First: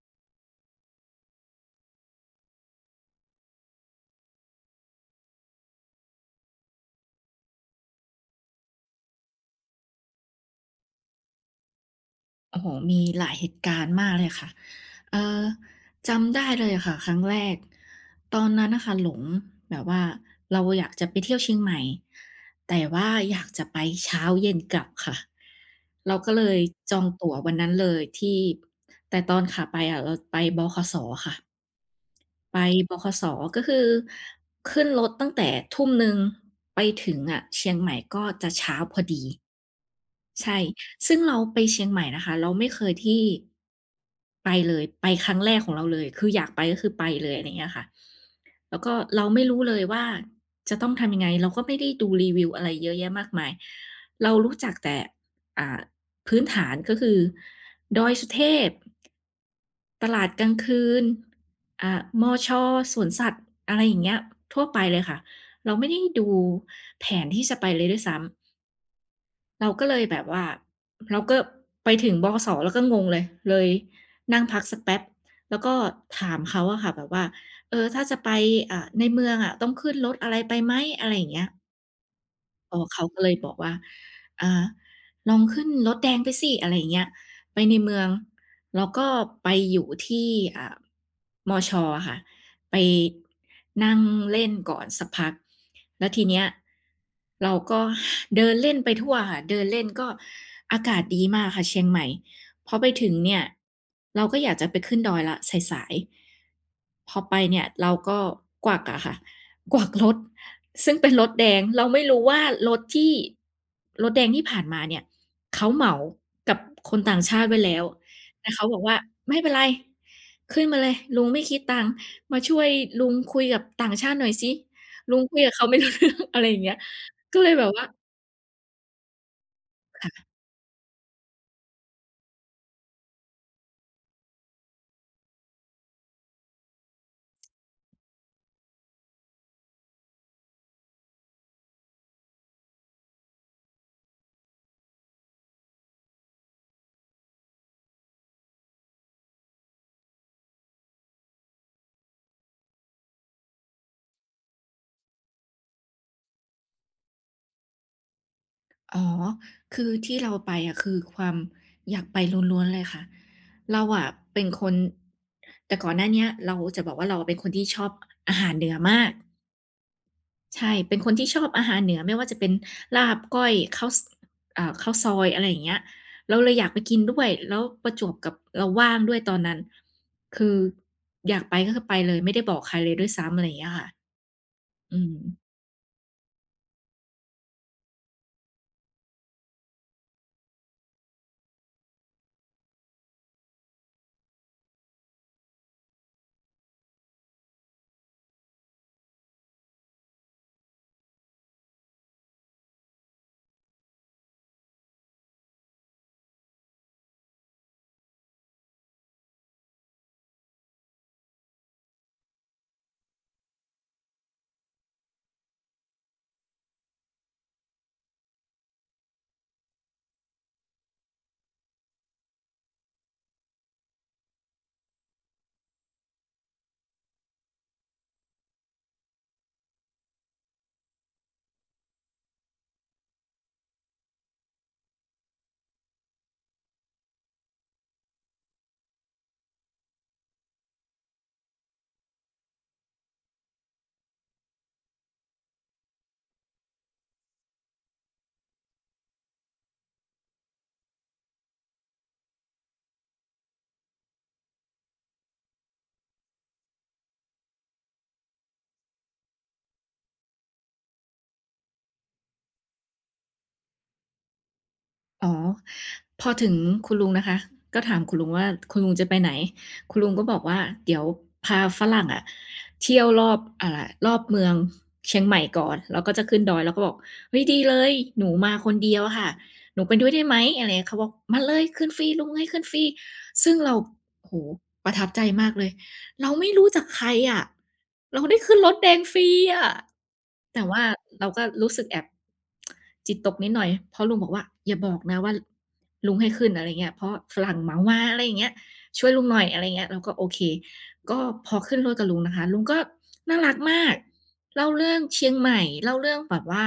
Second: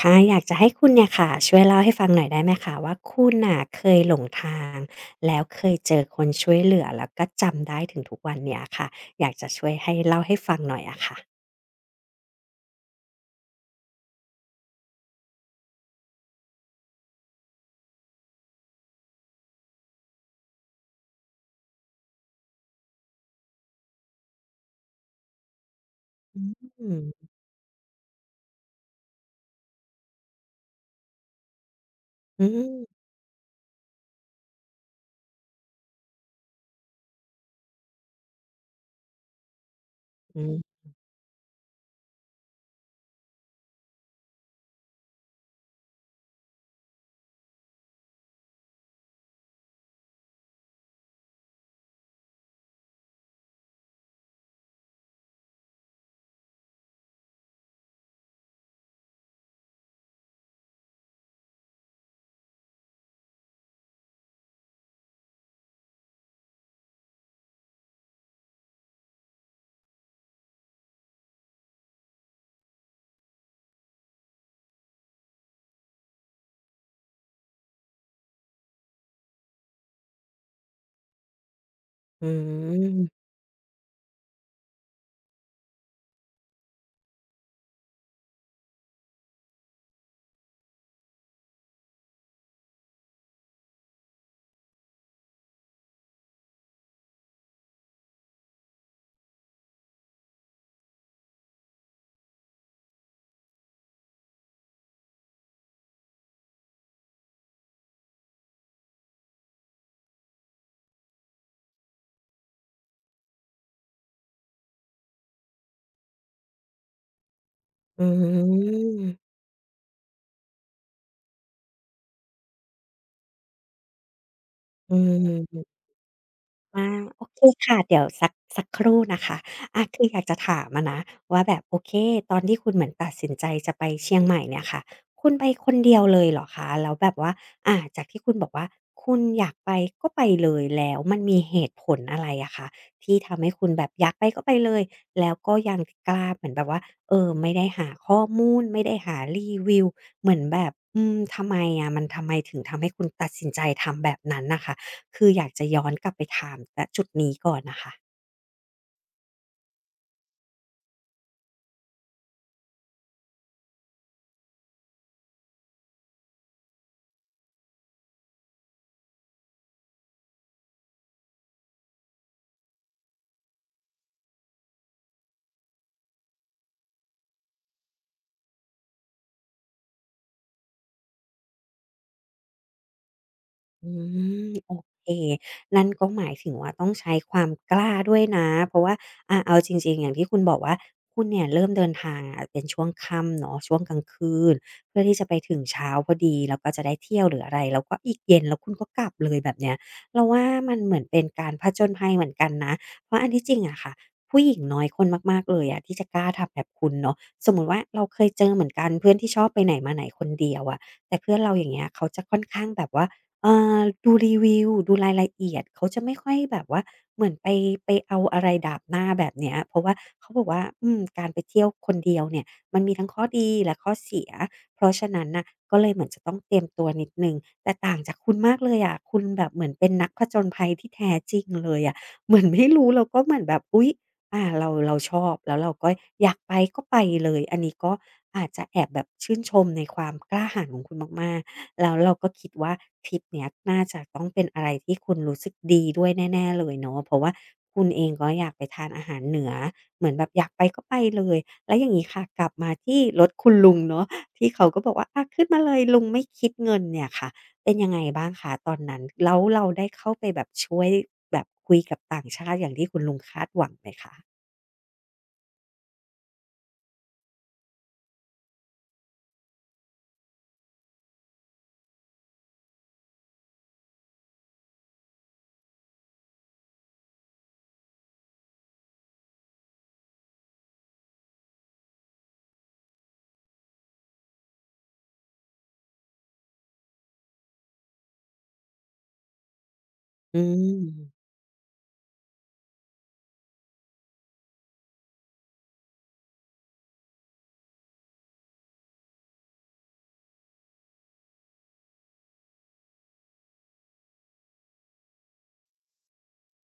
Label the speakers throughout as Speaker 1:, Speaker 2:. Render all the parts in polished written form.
Speaker 1: ค่ะอยากจะให้คุณเนี่ยค่ะช่วยเล่าให้ฟังหน่อยได้ไหมคะว่าคุณน่ะเคยหลงทางแล้วเคยเจอคนช่วยเหลือแล้วก็จำได้ถึงทุกวันเนี้ยค่ะอยากจะช่วยให้เล่าให้ฟังหน่อยอะค่ะ
Speaker 2: โอ้โหมีหลายเหตุการณ์มากเลยค่ะเอ่อจำได้เลยค่ะครั้งแรก ตอนนั้นนะคะหลงแบบว่าเราอยากจะไปเที่ยวเชียงใหม่แต่ว่าอยากจะไปเช้าเย็นกลับค่ะเราก็
Speaker 1: อ
Speaker 2: เลย
Speaker 1: ื
Speaker 2: จอง
Speaker 1: ม
Speaker 2: ตั๋ววันนั้นเลยที่แต่ตอนขาไปอะเราไปบขสค่ะ
Speaker 1: อื
Speaker 2: ไปบข
Speaker 1: ม
Speaker 2: สก็คือขึ้นรถตั้งแต่ทุ่มหนึงไปถึงอะเชียงใหม่ก็จะเช้าพอดี
Speaker 1: อื
Speaker 2: ใช่
Speaker 1: อ
Speaker 2: ซึ่งเราไปเชียงใหม่นะคะ เราไม่เคยที่ไปเลย ไปครั้งแรกของเราเลย คืออยากไปก็คือไปเลยอะไรอย่างเงี้ยค่ะแล้วก็เราไม่รู้เลยว่าจะต้องทำยังไงเราก็ไม่ได้ดูรีวิวอะไรเยอะแยะมากมายเรารู้จักแต่อ่าพื้นฐานก็คือดอยสุเทพตลาดกลางคืนอ่ามชสวนสัตว์อะไรอย่างเงี้ยทั่วไปเลยค่ะ เราไม่ได้ดูแผนที่จะไปเลยด้วยซ้ำ เราก็เลยแบบว่าเราก็ไปถึงบขสเราก็งงเลยนั่งพักสักแป๊บแล้วก็ถามเขาอะค่ะแบบว่าเออถ้าจะไปในเมืองอะต้องขึ้นรถอะไรไปไหมอะไรอย่างเงี้ย
Speaker 1: อื
Speaker 2: เออเขาก็เล
Speaker 1: ม
Speaker 2: ยบอกว่าอ่าลองขึ้นรถแดงไปสิอะไรอย่างเงี้ยไปในเมืองแล้วก็ไปอยู่ที่อ่ามชอะค่ะไปนั่งเล่นก่อนสักพักแล้วทีเนี้ยเราก็เดินเล่นไปทั่วค่ะเดินเล่นก็อากาศดีมากค่ะเชียงใหม่พอไปถึงเนี่ยเราก็อยากจะไปขึ้นดอยแล้วสายๆพอไปเนี่ยเราก็กวักอะค่ะกวักรถ ซึ่งเป็นรถแดงเราไม่รู้ว่ารถที่รถแดงที่ผ่านมาเนี่ยเขาเหมากับคนต่างชาติไว้แล้ว
Speaker 1: อื
Speaker 2: แต่เขาบอกว่า
Speaker 1: ม
Speaker 2: ไม่เป็นไรขึ้นมาเลยลุงไม่คิดตังค์มาช่วยลุงคุยกับต่างชาติหน่อยสิ
Speaker 1: อื
Speaker 2: ลุงคุยกับเขา
Speaker 1: ม
Speaker 2: ไม่รู้เรื่องอะไรอย่างเงี้ย
Speaker 1: อาโอ
Speaker 2: ก็
Speaker 1: เค
Speaker 2: เลยแบบ
Speaker 1: ค่ะ
Speaker 2: ว่า
Speaker 1: เดี๋ยวสักครู่นะคะอาคืออยาก
Speaker 2: ค่ะ
Speaker 1: จะถามอะนะว่าแบบโอเคตอนที่คุณเหมือนตัดสินใจจะไปเชียงใหม่เนี่ยค่ะคุณไปคนเดียวเลยเหรอคะแล้วแบบว่าอาจากที่คุณบอกว่าคุณอยากไปก็ไปเลยแล้วมันมีเหตุผลอะไรอะคะที่ทำให้คุณแบบอยากไปก็ไปเลยแล้วก็ยังกล้าเหมือนแบบว่าเออไม่ได้หาข้อมูลไม่ได้หารีวิวเหมือนแบบอืมทำไมอะมันทำไมถึงทำให้คุณตัดสินใจทำแบบนั้นน่ะค่ะ คืออยากจะย้อนกลับไปถามณจุดนี้ก่อนน่ะค่ะ
Speaker 2: อ๋อคือที่เราไปอะคือความอยากไปล้วนๆเลยค่ะเราอะเป็นคนแต่ก่อนหน้าเนี้ยเราจะบอกว่าเราเป็นคนที่ชอบอาหารเหนือมาก ใช่ เป็นคนที่ชอบอาหารเหนือไม่ว่าจะเป็นลาบก้อยข้าวสข้าวซอยอะไรอย่างเงี้ยเราเลยอยากไปกินด้วย แล้วประจวบกับเราว่างด้วยตอนนั้น คืออยากไปก็คือไปเลยไม่ได้บอกใครเลยด้วยซ้ำอะไรอย่างเงี้ยค่ะ
Speaker 1: อืมโอ
Speaker 2: อื
Speaker 1: เค
Speaker 2: ม
Speaker 1: นั่นก็หมายถึงว่าต้องใช้ความกล้าด้วยนะเพราะว่าอาเอาจริงๆอย่างที่คุณบอกว่าคุณเนี่ยเริ่มเดินทางอะเป็นช่วงค่ำเนาะช่วงกลางคืนเพื่อที่จะไปถึงเช้าพอดีแล้วก็จะได้เที่ยวหรืออะไรแล้วก็อีกเย็นแล้วคุณก็กลับเลยแบบเนี้ยเราว่ามันเหมือนเป็นการผจญภัยเหมือนกันนะเพราะอันที่จริงอะค่ะผู้หญิงน้อยคนมากๆเลยอะที่จะกล้าทำแบบคุณเนาะสมมุติว่าเราเคยเจอเหมือนกันเพื่อนที่ชอบไปไหนมาไหนคนเดียวอะแต่เพื่อนเราอย่างเงี้ยเขาจะค่อนข้างแบบว่า เอ่ดูรีวิวดูรายละเอียดเขาจะไม่ค่อยแบบว่าเหมือนไปเอาอะไรดาบหน้าแบบเนี้ยเพราะว่าเขาบอกว่าอืมการไปเที่ยวคนเดียวเนี่ยมันมีทั้งข้อดีและข้อเสียเพราะฉะนั้นน่ะก็เลยเหมือนจะต้องเตรียมตัวนิดหนึ่งแต่ต่างจากคุณมากเลยอะคุณแบบเหมือนเป็นนักผจญภัยที่แท้จริงเลยอะเหมือนไม่รู้เราก็เหมือนแบบอุ๊ยอาเราชอบแล้วเราก็อยากไปก็ไปเลยอันนี้ก็อาจจะแอบแบบชื่นชมในความกล้าหาญของคุณมากๆ แล้วเราก็คิดว่าทริปเนี้ยน่าจะต้องเป็นอะไรที่คุณรู้สึกดีด้วยแน่ๆเลยเนาะเพราะว่าคุณเองก็อยากไปทานอาหารเหนือเหมือนแบบอยากไปก็ไปเลยแล้วอย่างงี้ค่ะกลับมาที่รถคุณลุงเนาะที่เขาก็บอกว่าอาขึ้นมาเลยลุงไม่คิดเงินเนี่ยค่ะเป็นยังไงบ้างคะตอนนั้นแล้วเราได้เข้าไปแบบช่วยแบบคุยกับต่างชาติอย่างที่คุณลุงคาดหวังไหมคะ
Speaker 2: อ๋อ พอถึงคุณลุงนะคะ ก็ถามคุณลุงว่าคุณลุงจะไปไหน คุณลุงก็บอกว่าเดี๋ยวพาฝรั่งอะเที่ยวรอบรอบเมืองเชียงใหม่ก่อน แล้วก็จะขึ้นดอยเราก็บอกเฮ้ยดีเลยหนูมาคนเดียวอะค่ะหนูไปด้วยได้ไหมอะไรเงี้ยเขาบอกมาเลยขึ้นฟรีลุงให้ขึ้นฟรีซึ่งเราโอ้โฮประทับใจมากเลยเราไม่รู้จักใครอะเราได้ขึ้นรถแดงฟรีอะ
Speaker 1: อื
Speaker 2: แต่
Speaker 1: ม
Speaker 2: ว่าเราก็รู้สึกแอบจิตตกนิดหน่อยเพราะลุงบอกว่าอย่าบอกนะว่าลุงให้ขึ้นอะไรเงี้ยเพราะฝรั่งเหมามาอะไรอย่างเงี้ยช่วยลุงหน่อยอะไรเงี้ยเราก็โอเคก็พอขึ้นรถกับลุงนะคะลุงก็น่ารักมากเล่าเรื่องเชียงใหม่เล่าเรื่องแบบว่า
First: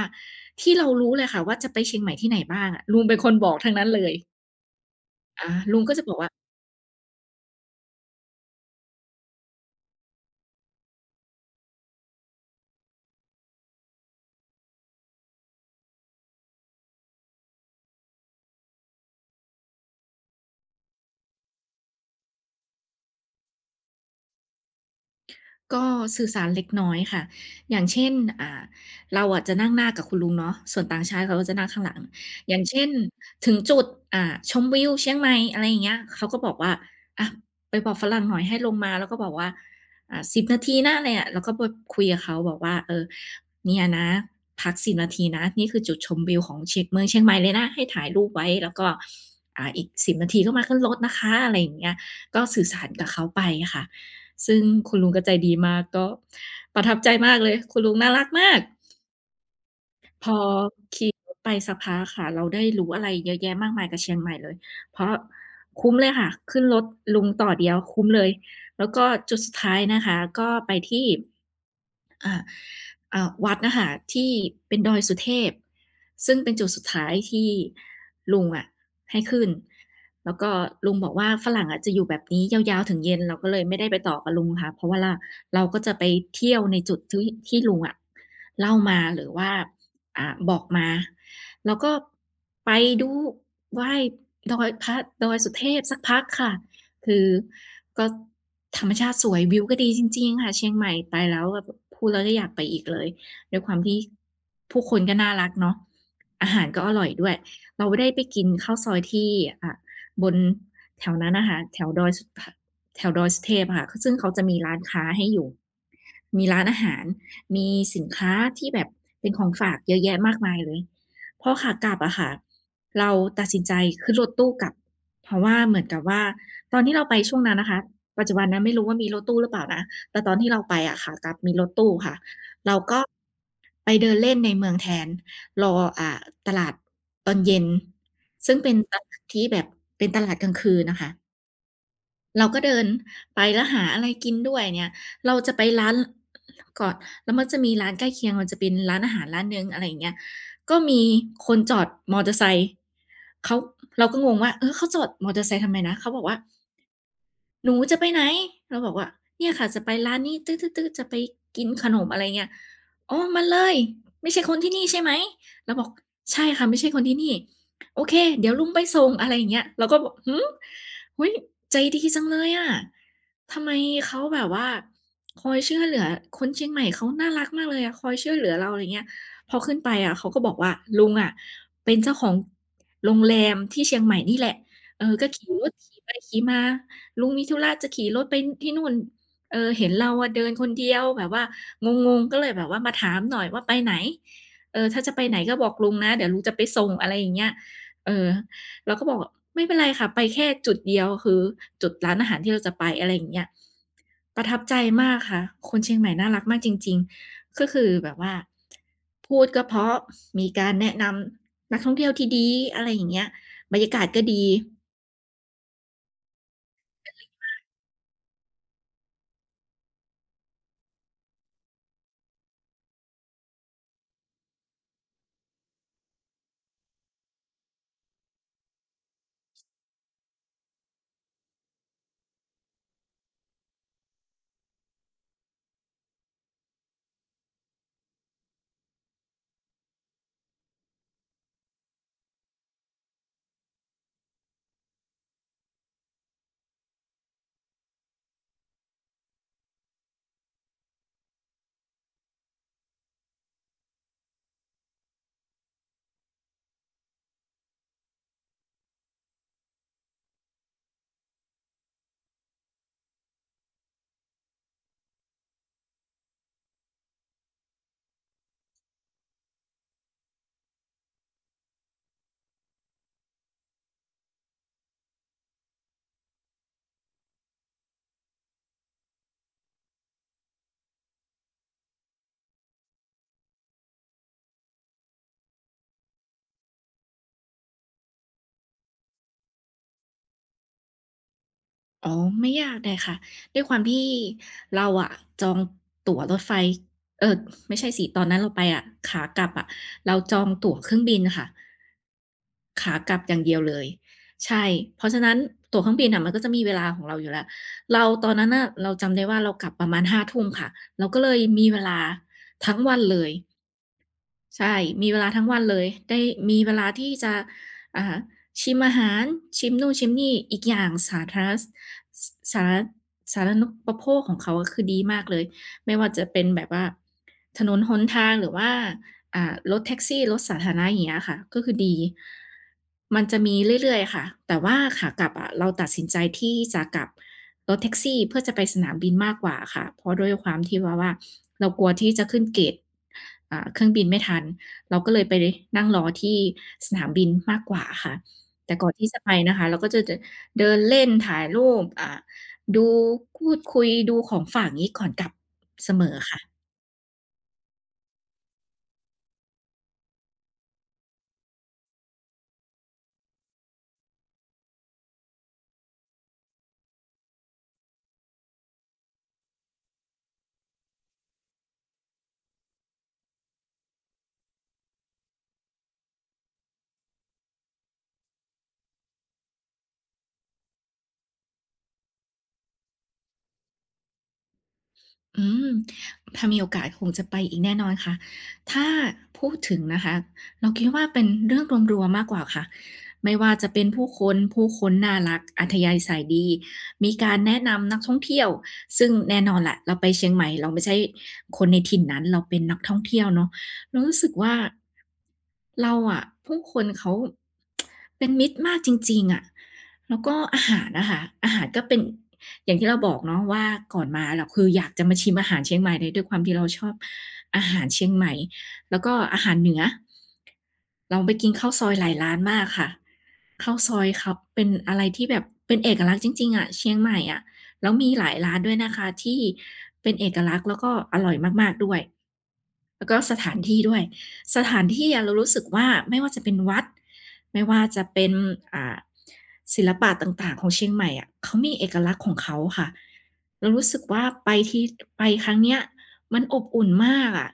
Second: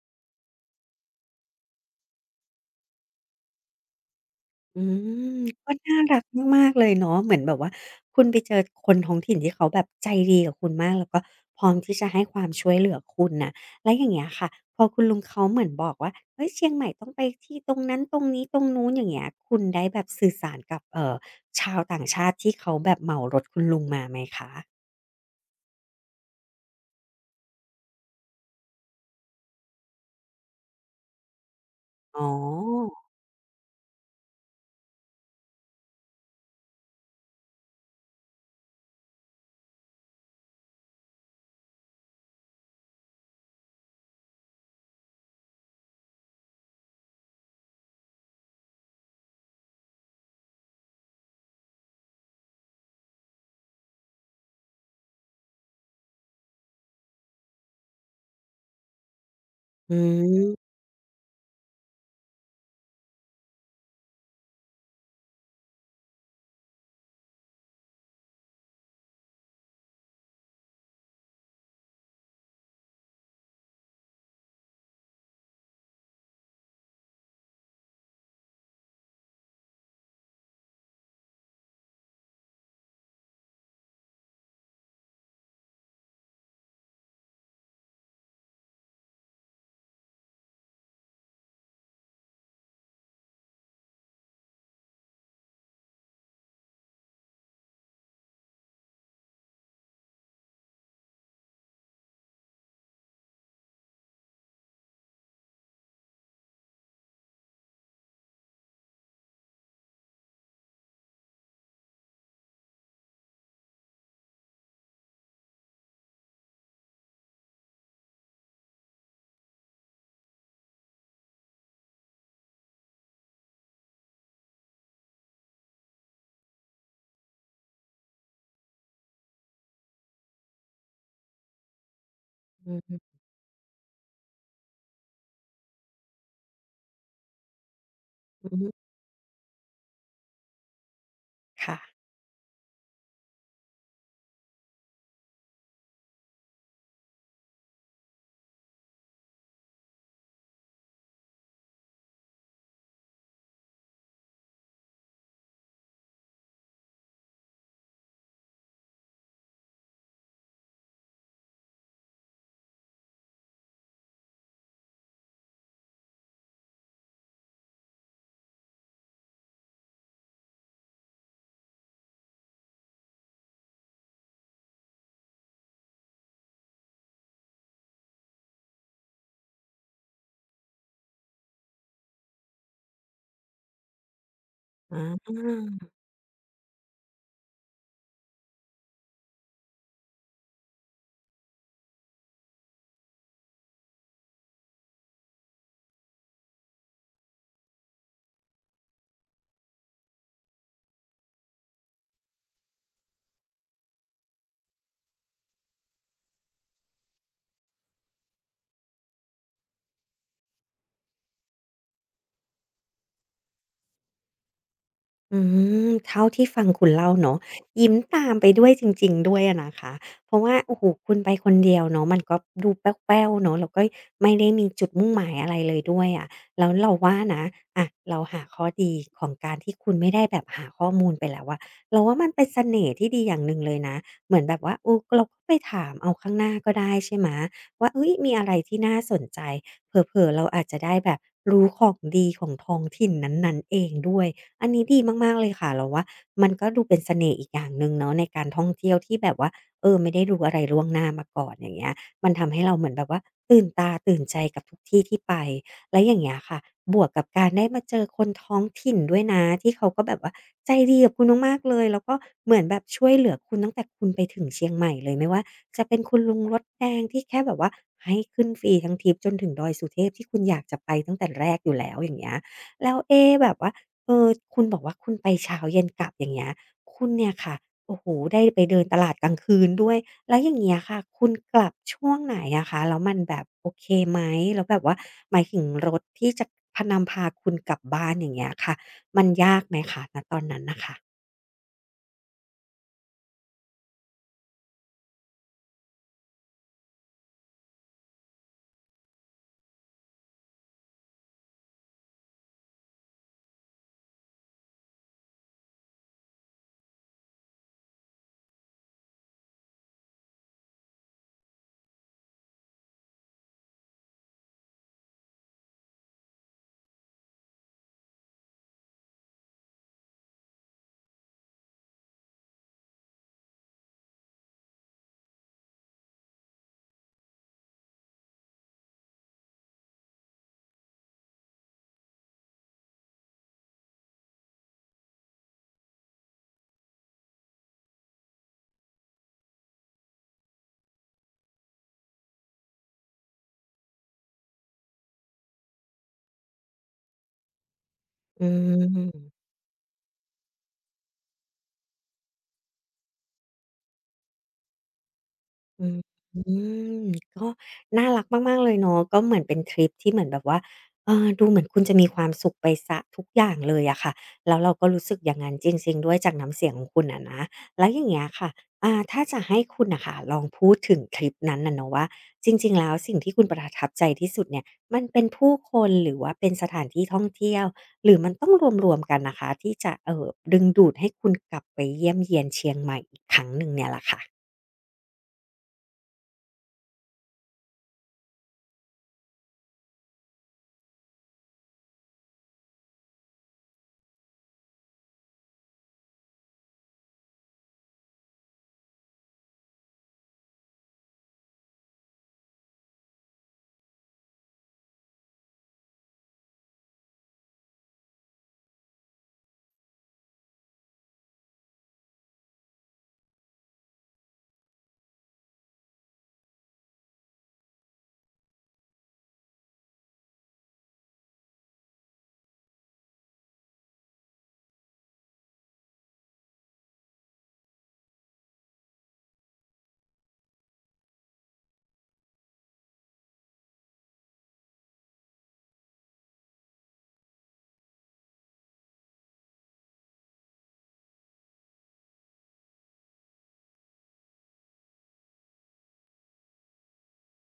Speaker 2: ที่เรารู้เลยค่ะว่าจะไปเชียงใหม่ที่ไหนบ้างอะลุงเป็นคนบอกทั้งนั้นเลย
Speaker 1: อืม
Speaker 2: อา
Speaker 1: ก็
Speaker 2: ลุงก็
Speaker 1: น่า
Speaker 2: จะบอก
Speaker 1: รัก
Speaker 2: ว่า
Speaker 1: มากๆเลยเนาะเหมือนแบบว่าคุณไปเจอคนท้องถิ่นที่เขาแบบใจดีกับคุณมากแล้วก็พร้อมที่จะให้ความช่วยเหลือคุณน่ะแล้วอย่างเงี้ยค่ะพอคุณลุงเขาเหมือนบอกว่าเฮ้ยเชียงใหม่ต้องไปที่ตรงนั้นตรงนี้ตรงนู้นอย่างเงี้ยคุณได้แบบสื่อสารกับชาวต่างชาติที่เขาแบบเหมารถคุณลุงมาไหมคะ
Speaker 2: ก็สื่อสารเล็กน้อยค่ะอย่างเช่นอ่าเราอะจะนั่งหน้ากับคุณลุงเนาะส่วนต่างชาติเขาก็จะนั่งข้างหลัง
Speaker 1: อ๋อ
Speaker 2: อย่างเช่นถึงจุดอ่าชมวิวเชียงใหม่อะไรอย่างเงี้ยเขาก็บอกว่าอะไปบอกฝรั่งหน่อยให้ลงมา แล้วก็บอกว่า"10 นาทีนะอะไรอะเราก็ไปคุยกับเขาบอกว่าเออเนี่ยนะพัก10นาทีนะนี่คือจุดชมวิวของเมืองเชียงใหม่เลยนะให้ถ่ายรูปไว้แล้วก็อีกสิบนาทีก็มาขึ้นรถนะคะอะไรอย่างเงี้ยก็สื่อสารกับเขาไปค่ะ ซึ่งคุณลุงก็ใจดีมากก็ประทับใจมากเลยคุณลุงน่ารักมาก
Speaker 1: อื
Speaker 2: พอ
Speaker 1: ม
Speaker 2: ขี่รถไปสักพักค่ะเราได้รู้อะไรเยอะแยะมากมายกับเชียงใหม่เลยเพราะคุ้มเลยค่ะขึ้นรถลุงต่อเดียวคุ้มเลยแล้วก็จุดสุดท้ายนะคะก็ไปที่อ่า วัดนะคะที่เป็นดอยสุเทพซึ่งเป็นจุดสุดท้ายที่ลุงอะให้ขึ้นแล้วก็ลุงบอกว่าฝรั่งอะจะอยู่แบบนี้ยาวๆถึงเย็นเราก็เลยไม่ได้ไปต่อกับลุงค่ะเพราะว่าล่าเราก็จะไปเที่ยวในจุดที่ลุงอะเล่ามาหรือว่าบอกมาแล้วก็ไปดูไหว้ดอยพระดอยสุเทพสักพักค่ะ คือก็ธรรมชาติสวยวิวก็ดีจริงๆค่ะเชียงใหม่ไปแล้วแบบพูดแล้วก็อยากไปอีกเลยด้วยความที่ผู้คนก็น่ารักเนาะอาหารก็อร่อยด้วยเราได้ไปกินข้าวซอยที่อ่าบนแถวนั้นน่ะค่ะแถวดอยสุเทพอะค่ะซึ่งเขาจะมีร้านค้าให้อยู่มีร้านอาหารมีสินค้าที่แบบเป็นของฝากเยอะแยะมากมายเลยพอขากลับอะค่ะ เราตัดสินใจขึ้นรถตู้กลับเพราะว่าเหมือนกับว่าตอนที่เราไปช่วงนั้นนะคะปัจจุบันนะไม่รู้ว่ามีรถตู้หรือเปล่านะแต่ตอนที่เราไปอะขากลับมีรถตู้ค่ะ
Speaker 1: อื
Speaker 2: เรา
Speaker 1: อ
Speaker 2: ก็
Speaker 1: ฮ
Speaker 2: ไปเดินเล่นในเมืองแทนรอตลาดตอนเย็น
Speaker 1: ึ
Speaker 2: ซึ่งเป็
Speaker 1: ๆ
Speaker 2: นตลาดที่แบบเป็นตลาดกลางคืนน่ะค่ะ
Speaker 1: ค่ะ
Speaker 2: เราก็เดินไปแล้วหาอะไรกินด้วยเนี่ยเราจะไปร้านก่อนแล้วมันจะมีร้านใกล้เคียงมันจะเป็นร้านอาหารร้านหนึ่งอะไรอย่างเงี้ยก็มีคนจอดมอเตอร์ไซค์เขาเราก็งงว่าเออเขาจอดมอเตอร์ไซค์ทำไมนะเขาบอกว่า หนูจะไปไหนเราบอกว่าเนี่ยค่ะจะไปร้านนี้ตื้อๆๆจะไปกินขนมอะไรเงี้ยอ๋อมาเลยไม่ใช่คนที่นี่ใช่ไหม เราบอก ใช่ค่ะ ไม่ใช่คนที่นี่โอเคเดี๋ยวลุงไปส่งอะไรอย่างเงี้ยเราก็แบบหือเฮ้ยใจดีจังเลยอะทำไมเขาแบบว่าคอยช่วยเหลือ คนเชียงใหม่เขาน่ารักมากเลยอะคอยช่วยเหลือเราอะไรเงี้ยพอขึ้นไปอะเขาก็บอกว่าลุงอะเป็นเจ้าของโรงแรมที่เชียงใหม่นี่แหละ
Speaker 1: อ
Speaker 2: เออก็ขี่รถ
Speaker 1: า
Speaker 2: ขี่ไปขี่มา ลุงมีธุระจะขี่รถไปที่นู่นเออเห็นเราอะเดินคนเดียวแบบว่างงๆก็เลยแบบว่ามาถามหน่อยว่าไปไหนเออถ้าจะไปไหนก็บอกลุงนะเดี๋ยวลุงจะไปส่งอะไรอย่างเงี้ยเออเราก็บอกไม่เป็นไรค่ะไปแค่จุดเดียวคือจุดร้านอาหารที่เราจะไปอะไรอย่างเงี้ยประทับใจมากค่ะคนเชียงใหม่น่ารักมากจริงๆ ก็คือแบบว่าพูดก็เพราะ มีการแนะนำนักท่องเที่ยวที่ดีอะไรอย่างเงี้ยบรรยากาศก็ดี
Speaker 1: อืมเท่าที่ฟังคุณเล่าเนาะยิ้มตามไปด้วยจริงๆด้วยอะนะคะเพราะว่าโอ้โฮคุณไปคนเดียวเนาะมันก็ดูแป้วๆเนาะแล้วก็ไม่ได้มีจุดมุ่งหมายอะไรเลยด้วยอะแล้วเราว่านะอะเราหาข้อดีของการที่คุณไม่ได้แบบหาข้อมูลไปแล้วอะเราว่ามันเป็นเสน่ห์ที่ดีอย่างหนึ่งเลยนะเหมือนแบบว่าเออเราก็ไปถามเอาข้างหน้าก็ได้ใช่ไหมว่าเฮ้ยมีอะไรที่น่าสนใจเผลอๆเราอาจจะได้แบบรู้ของดีของท้องถิ่นนั้นๆเองด้วย อันนี้ดีมากๆเลยค่ะเราว่ามันก็ดูเป็นเสน่ห์อีกอย่างหนึ่งเนาะในการท่องเที่ยวที่แบบว่าเออไม่ได้รู้อะไรล่วงหน้ามาก่อนอย่างเงี้ยมันทำให้เราเหมือนแบบว่าตื่นตาตื่นใจกับทุกที่ที่ไปแล้วอย่างเงี้ยค่ะบวกกับการได้มาเจอคนท้องถิ่นด้วยนะที่เขาก็แบบว่าใจดีกับคุณมากๆเลยแล้วก็เหมือนแบบช่วยเหลือคุณตั้งแต่คุณไปถึงเชียงใหม่เลยไม่ว่าจะเป็นคุณลุงรถแดงที่แค่แบบว่าให้ขึ้นฟรีทั้งทริปจนถึงดอยสุเทพที่คุณอยากจะไปตั้งแต่แรกอยู่แล้วอย่างเงี้ยแล้วเอ๊แบบว่า เออคุณบอกว่าคุณไปเช้าเย็นกลับอย่างเงี้ยคุณเนี่ยค่ะโอ้โฮได้ไปเดินตลาดกลางคืนด้วยแล้วอย่างเงี้ยค่ะ คุณกลับช่วงไหนอะคะแล้วมันแบบโอเคไหมแล้วแบบว่าหมายถึงรถที่จะพานำพาคุณกลับบ้านอย่างเงี้ยค่ะมันยากไหมคะณตอนนั้นน่ะค่ะ
Speaker 2: อ๋อไม่ยากเลยค่ะด้วยความที่เราอะจองตั๋วรถไฟเออไม่ใช่สิตอนนั้นเราไปอะขากลับอะเราจองตั๋วเครื่องบินค่ะขากลับอย่างเดียวเลยใช่เพราะฉะนั้นตั๋วเครื่องบินน่ะมันก็จะมีเวลาของเราอยู่แล้วเราตอนนั้นน่ะเราจำได้ว่าเรากลับประมาณ5ทุ่มค่ะเราก็เลยมีเวลาทั้งวันเลย ใช่ มีเวลาทั้งวันเลยได้มีเวลาที่จะอ่าชิมอาหาร ชิมนู่นชิมนี่อีกอย่างสาสาธารณูปโภคของเขาอะคือดีมากเลย ไม่ว่าจะเป็นแบบว่าถนนหนทางหรือว่ารถแท็กซี่รถสาธารณะอย่างเงี้ยค่ะ ก็คือดี มันจะมีเรื่อยๆค่ะ แต่ว่าขากลับอะเราตัดสินใจที่จะกลับ รถแท็กซี่เพื่อจะไปสนามบินมากกว่าค่ะเพราะด้วยความที่ว่าเรากลัวที่จะขึ้นเกตเครื่องบินไม่ทันเราก็เลยไปนั่งรอที่สนามบินมากกว่าค่ะ
Speaker 1: อื
Speaker 2: แต่ก่อนที่จะไป
Speaker 1: ม
Speaker 2: นะคะเราก็จะเดินเล่นถ่ายรูปดูพูดคุยดูของฝากงี้ก่อนกลับ
Speaker 1: อื
Speaker 2: เส
Speaker 1: ม
Speaker 2: มอค่ะ
Speaker 1: อืมก็น่ารักมากๆเลยเนาะก็เหมือนเป็นทริปที่เหมือนแบบว่าเออดูเหมือนคุณจะมีความสุขไปเสียทุกอย่างเลยอะค่ะแล้วเราก็รู้สึกอย่างงั้นจริงๆด้วยจากน้ำเสียงของคุณอะนะ แล้วอย่างเงี้ยค่ะถ้าจะให้คุณน่ะค่ะลองพูดถึงทริปนั้นน่ะเนาะว่าจริงๆแล้วสิ่งที่คุณประทับใจที่สุดเนี่ย มันเป็นผู้คนหรือว่าเป็นสถานที่ท่องเที่ยวหรือมันต้องรวมๆกันนะคะที่จะดึงดูดให้คุณกลับไปเยี่ยมเยียนเชียงใหม่อีกครั้งหนึ่งเนี่ยล่ะค่ะ
Speaker 2: อืมถ้ามีโอกาสคงจะไปอีกแน่นอนค่ะถ้าพูดถึงนะคะเราคิดว่าเป็นเรื่องรวมๆมากกว่าค่ะไม่ว่าจะเป็นผู้คนน่ารักอัธยาศัยดีมีการแนะนำนักท่องเที่ยวซึ่งแน่นอนแหละเราไปเชียงใหม่เราไม่ใช่คนในถิ่นนั้นเราเป็นนักท่องเที่ยวเนาะเรารู้สึกว่าเราอะผู้คนเขาเป็นมิตรมากจริงๆอะ แล้วก็อาหารนะคะอาหารก็เป็นอย่างที่เราบอกเนาะว่าก่อนมาเราคืออยากจะมาชิมอาหารเชียงใหม่เลยด้วยความที่เราชอบอาหารเชียงใหม่แล้วก็อาหารเหนือเราไปกินข้าวซอยหลายร้านมากค่ะข้าวซอยเขาเป็นอะไรที่แบบเป็นเอกลักษณ์จริงๆอะเชียงใหม่อะแล้วมีหลายร้านด้วยนะคะที่เป็นเอกลักษณ์แล้วก็อร่อยมากๆด้วย แล้วก็สถานที่ด้วยสถานที่อะเรารู้สึกว่าไม่ว่าจะเป็นวัดไม่ว่าจะเป็นอ่าศิลปะต่างๆของเชียงใหม่อะเขามีเอกลักษณ์ของเขาค่ะเรารู้สึกว่าไปที่ไปครั้งเนี้ยมันอบอุ่นมากอะ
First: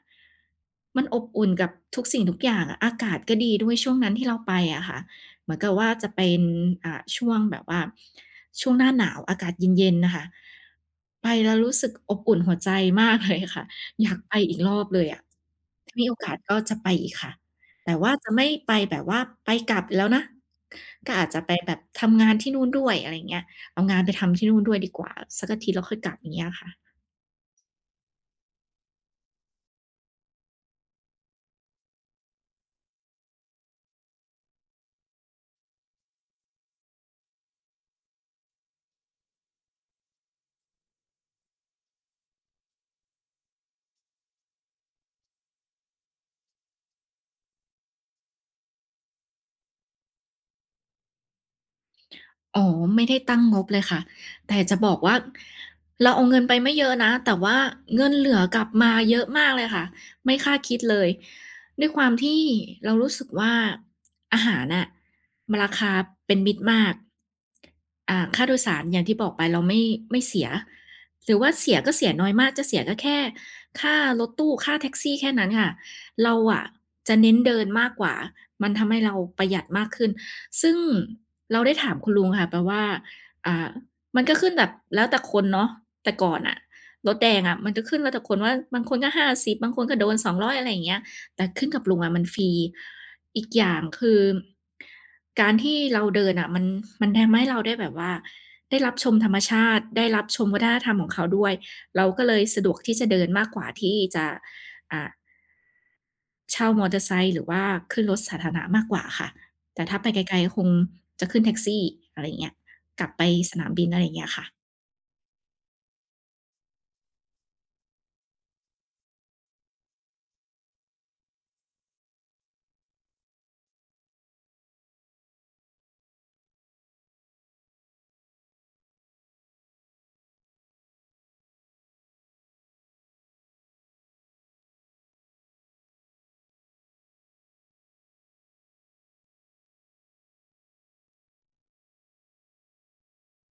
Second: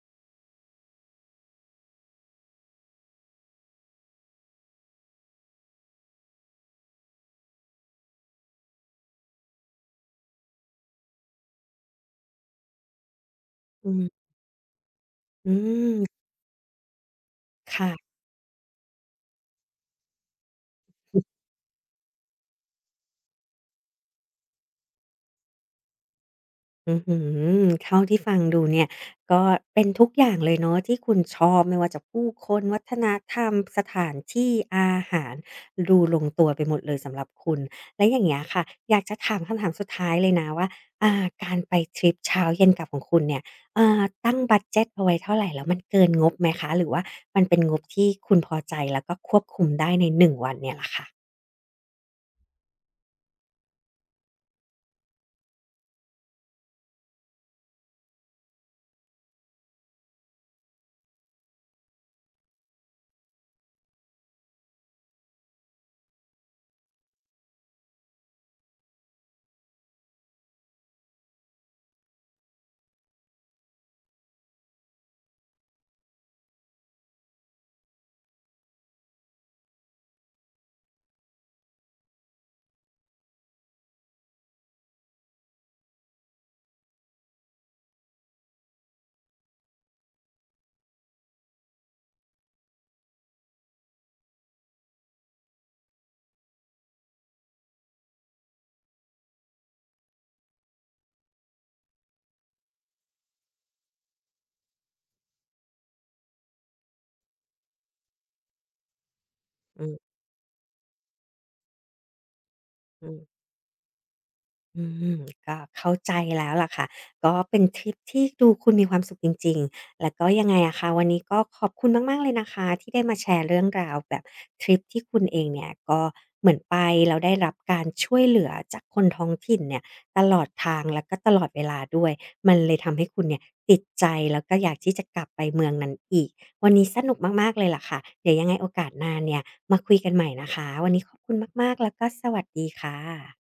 Speaker 2: มันอบอุ่นกับทุกสิ่งทุกอย่างอะอากาศก็ดีด้วยช่วงนั้นที่เราไปอะค่ะเหมือนกับว่าจะเป็นช่วงแบบว่าช่วงหน้าหนาวอากาศเย็นๆน่ะค่ะไปแล้วรู้สึกอบอุ่นหัวใจมากเลยค่ะ
Speaker 1: อื
Speaker 2: อยาก
Speaker 1: ม
Speaker 2: ไปอีกรอบเลยอะ
Speaker 1: อื
Speaker 2: ถ้ามีโอ
Speaker 1: ม
Speaker 2: กาสก็จะไปอีกค่ะ แต่ว่า
Speaker 1: ค่ะ
Speaker 2: จะไม่ไปแบบว่าไปกลับแล้วนะ ก็อาจจะไปแบบทำงานที่นู่นด้วยอะไรอย่างเงี้ยเอางานไปแล้วค่อยกลับอย่างเงี้ยค่ะ
Speaker 1: อือหือเท่าที่ฟังดูเนี่ยก็เป็นทุกอย่างเลยเนาะที่คุณชอบไม่ว่าจะผู้คนวัฒนธรรมสถานที่อาหารดูลงตัวไปหมดเลยสำหรับคุณและอย่างเงี้ยค่ะอยากจะถามคำถามสุดท้ายเลยนะว่าการไปทริปเช้าเย็นกลับของคุณเนี่ยตั้งบัดเจตเอาไว้เท่าไหรแล้วมันเกินงบไหมคะหรือว่ามันเป็นงบที่คุณพอใจแล้วก็ควบคุมได้ในหนึ่งวันเนี่ยล่ะค่ะ
Speaker 2: อ๋อไม่ได้ตั้งงบเลยค่ะแต่จะบอกว่าเราเอาเงินไปไม่เยอะนะแต่ว่าเงินเหลือกลับมาเยอะมากเลยค่ะไม่คาดคิดเลยด้วยความที่เรารู้สึกว่าอาหารน่ะมันราคาเป็นมิตรมากค่าโดยสารอย่างที่บอกไปเราไม่เสียหรือว่าเสียก็เสียน้อยมากจะเสียก็แค่ค่ารถตู้ค่าแท็กซี่แค่นั้นค่ะเราอะจะเน้นเดินมากกว่ามันทำให้เราประหยัดมากขึ้น ซึ่งเราได้ถามคุณลุงค่ะแปลว่าอ่ามันก็ขึ้นแบบแล้วแต่คนเนาะแต่ก่อนน่ะรถแดงอะมันก็ขึ้นแล้วแต่คนว่าบางคนก็50บบางคนก็โดน200องร้อยอะไรอย่างเงี้ยแต่ขึ้นกับลุงอะมันฟรี อีกอย่างคือการที่เราเดินน่ะมันทำให้เราได้แบบว่าได้รับชมธรรมชาติได้รับชมวัฒนธรรมของเขาด้วย เราก็เลยสะดวกที่จะเดินมากกว่าที่จะอ่า เช่ามอเตอร์ไซค์หรือว่าขึ้นรถสาธารณะมากกว่าค่ะแต่ถ้าไป
Speaker 1: อื
Speaker 2: ไกลๆคงจะขึ้นแท็กซี่อะไรอย่างเงี้ยกลับไป
Speaker 1: ม
Speaker 2: สนามบินอะไรอย่างเงี้ยค่ะ
Speaker 1: อืมก็เข้าใจแล้วล่ะค่ะก็เป็นทริปที่ดูคุณมีความสุขจริงๆแล้วก็ยังไงอะคะวันนี้ก็ขอบคุณมากๆเลยนะคะที่ได้มาแชร์เรื่องราวแบบทริปที่คุณเองเนี่ยก็เหมือนไปแล้วได้รับการช่วยเหลือจากคนท้องถิ่นเนี่ยตลอดทางแล้วก็ตลอดเวลาด้วยมันเลยทำให้คุณเนี่ยติดใจแล้วก็อยากที่จะกลับไปเมืองนั้นอีกวันนี้สนุกมากๆเลยล่ะค่ะเดี๋ยวยังไงโอกาสหน้าเนี่ยมาคุยกันใหม่นะคะวันนี้ขอบคุณมากๆแล้วก็สวัสดีค่ะ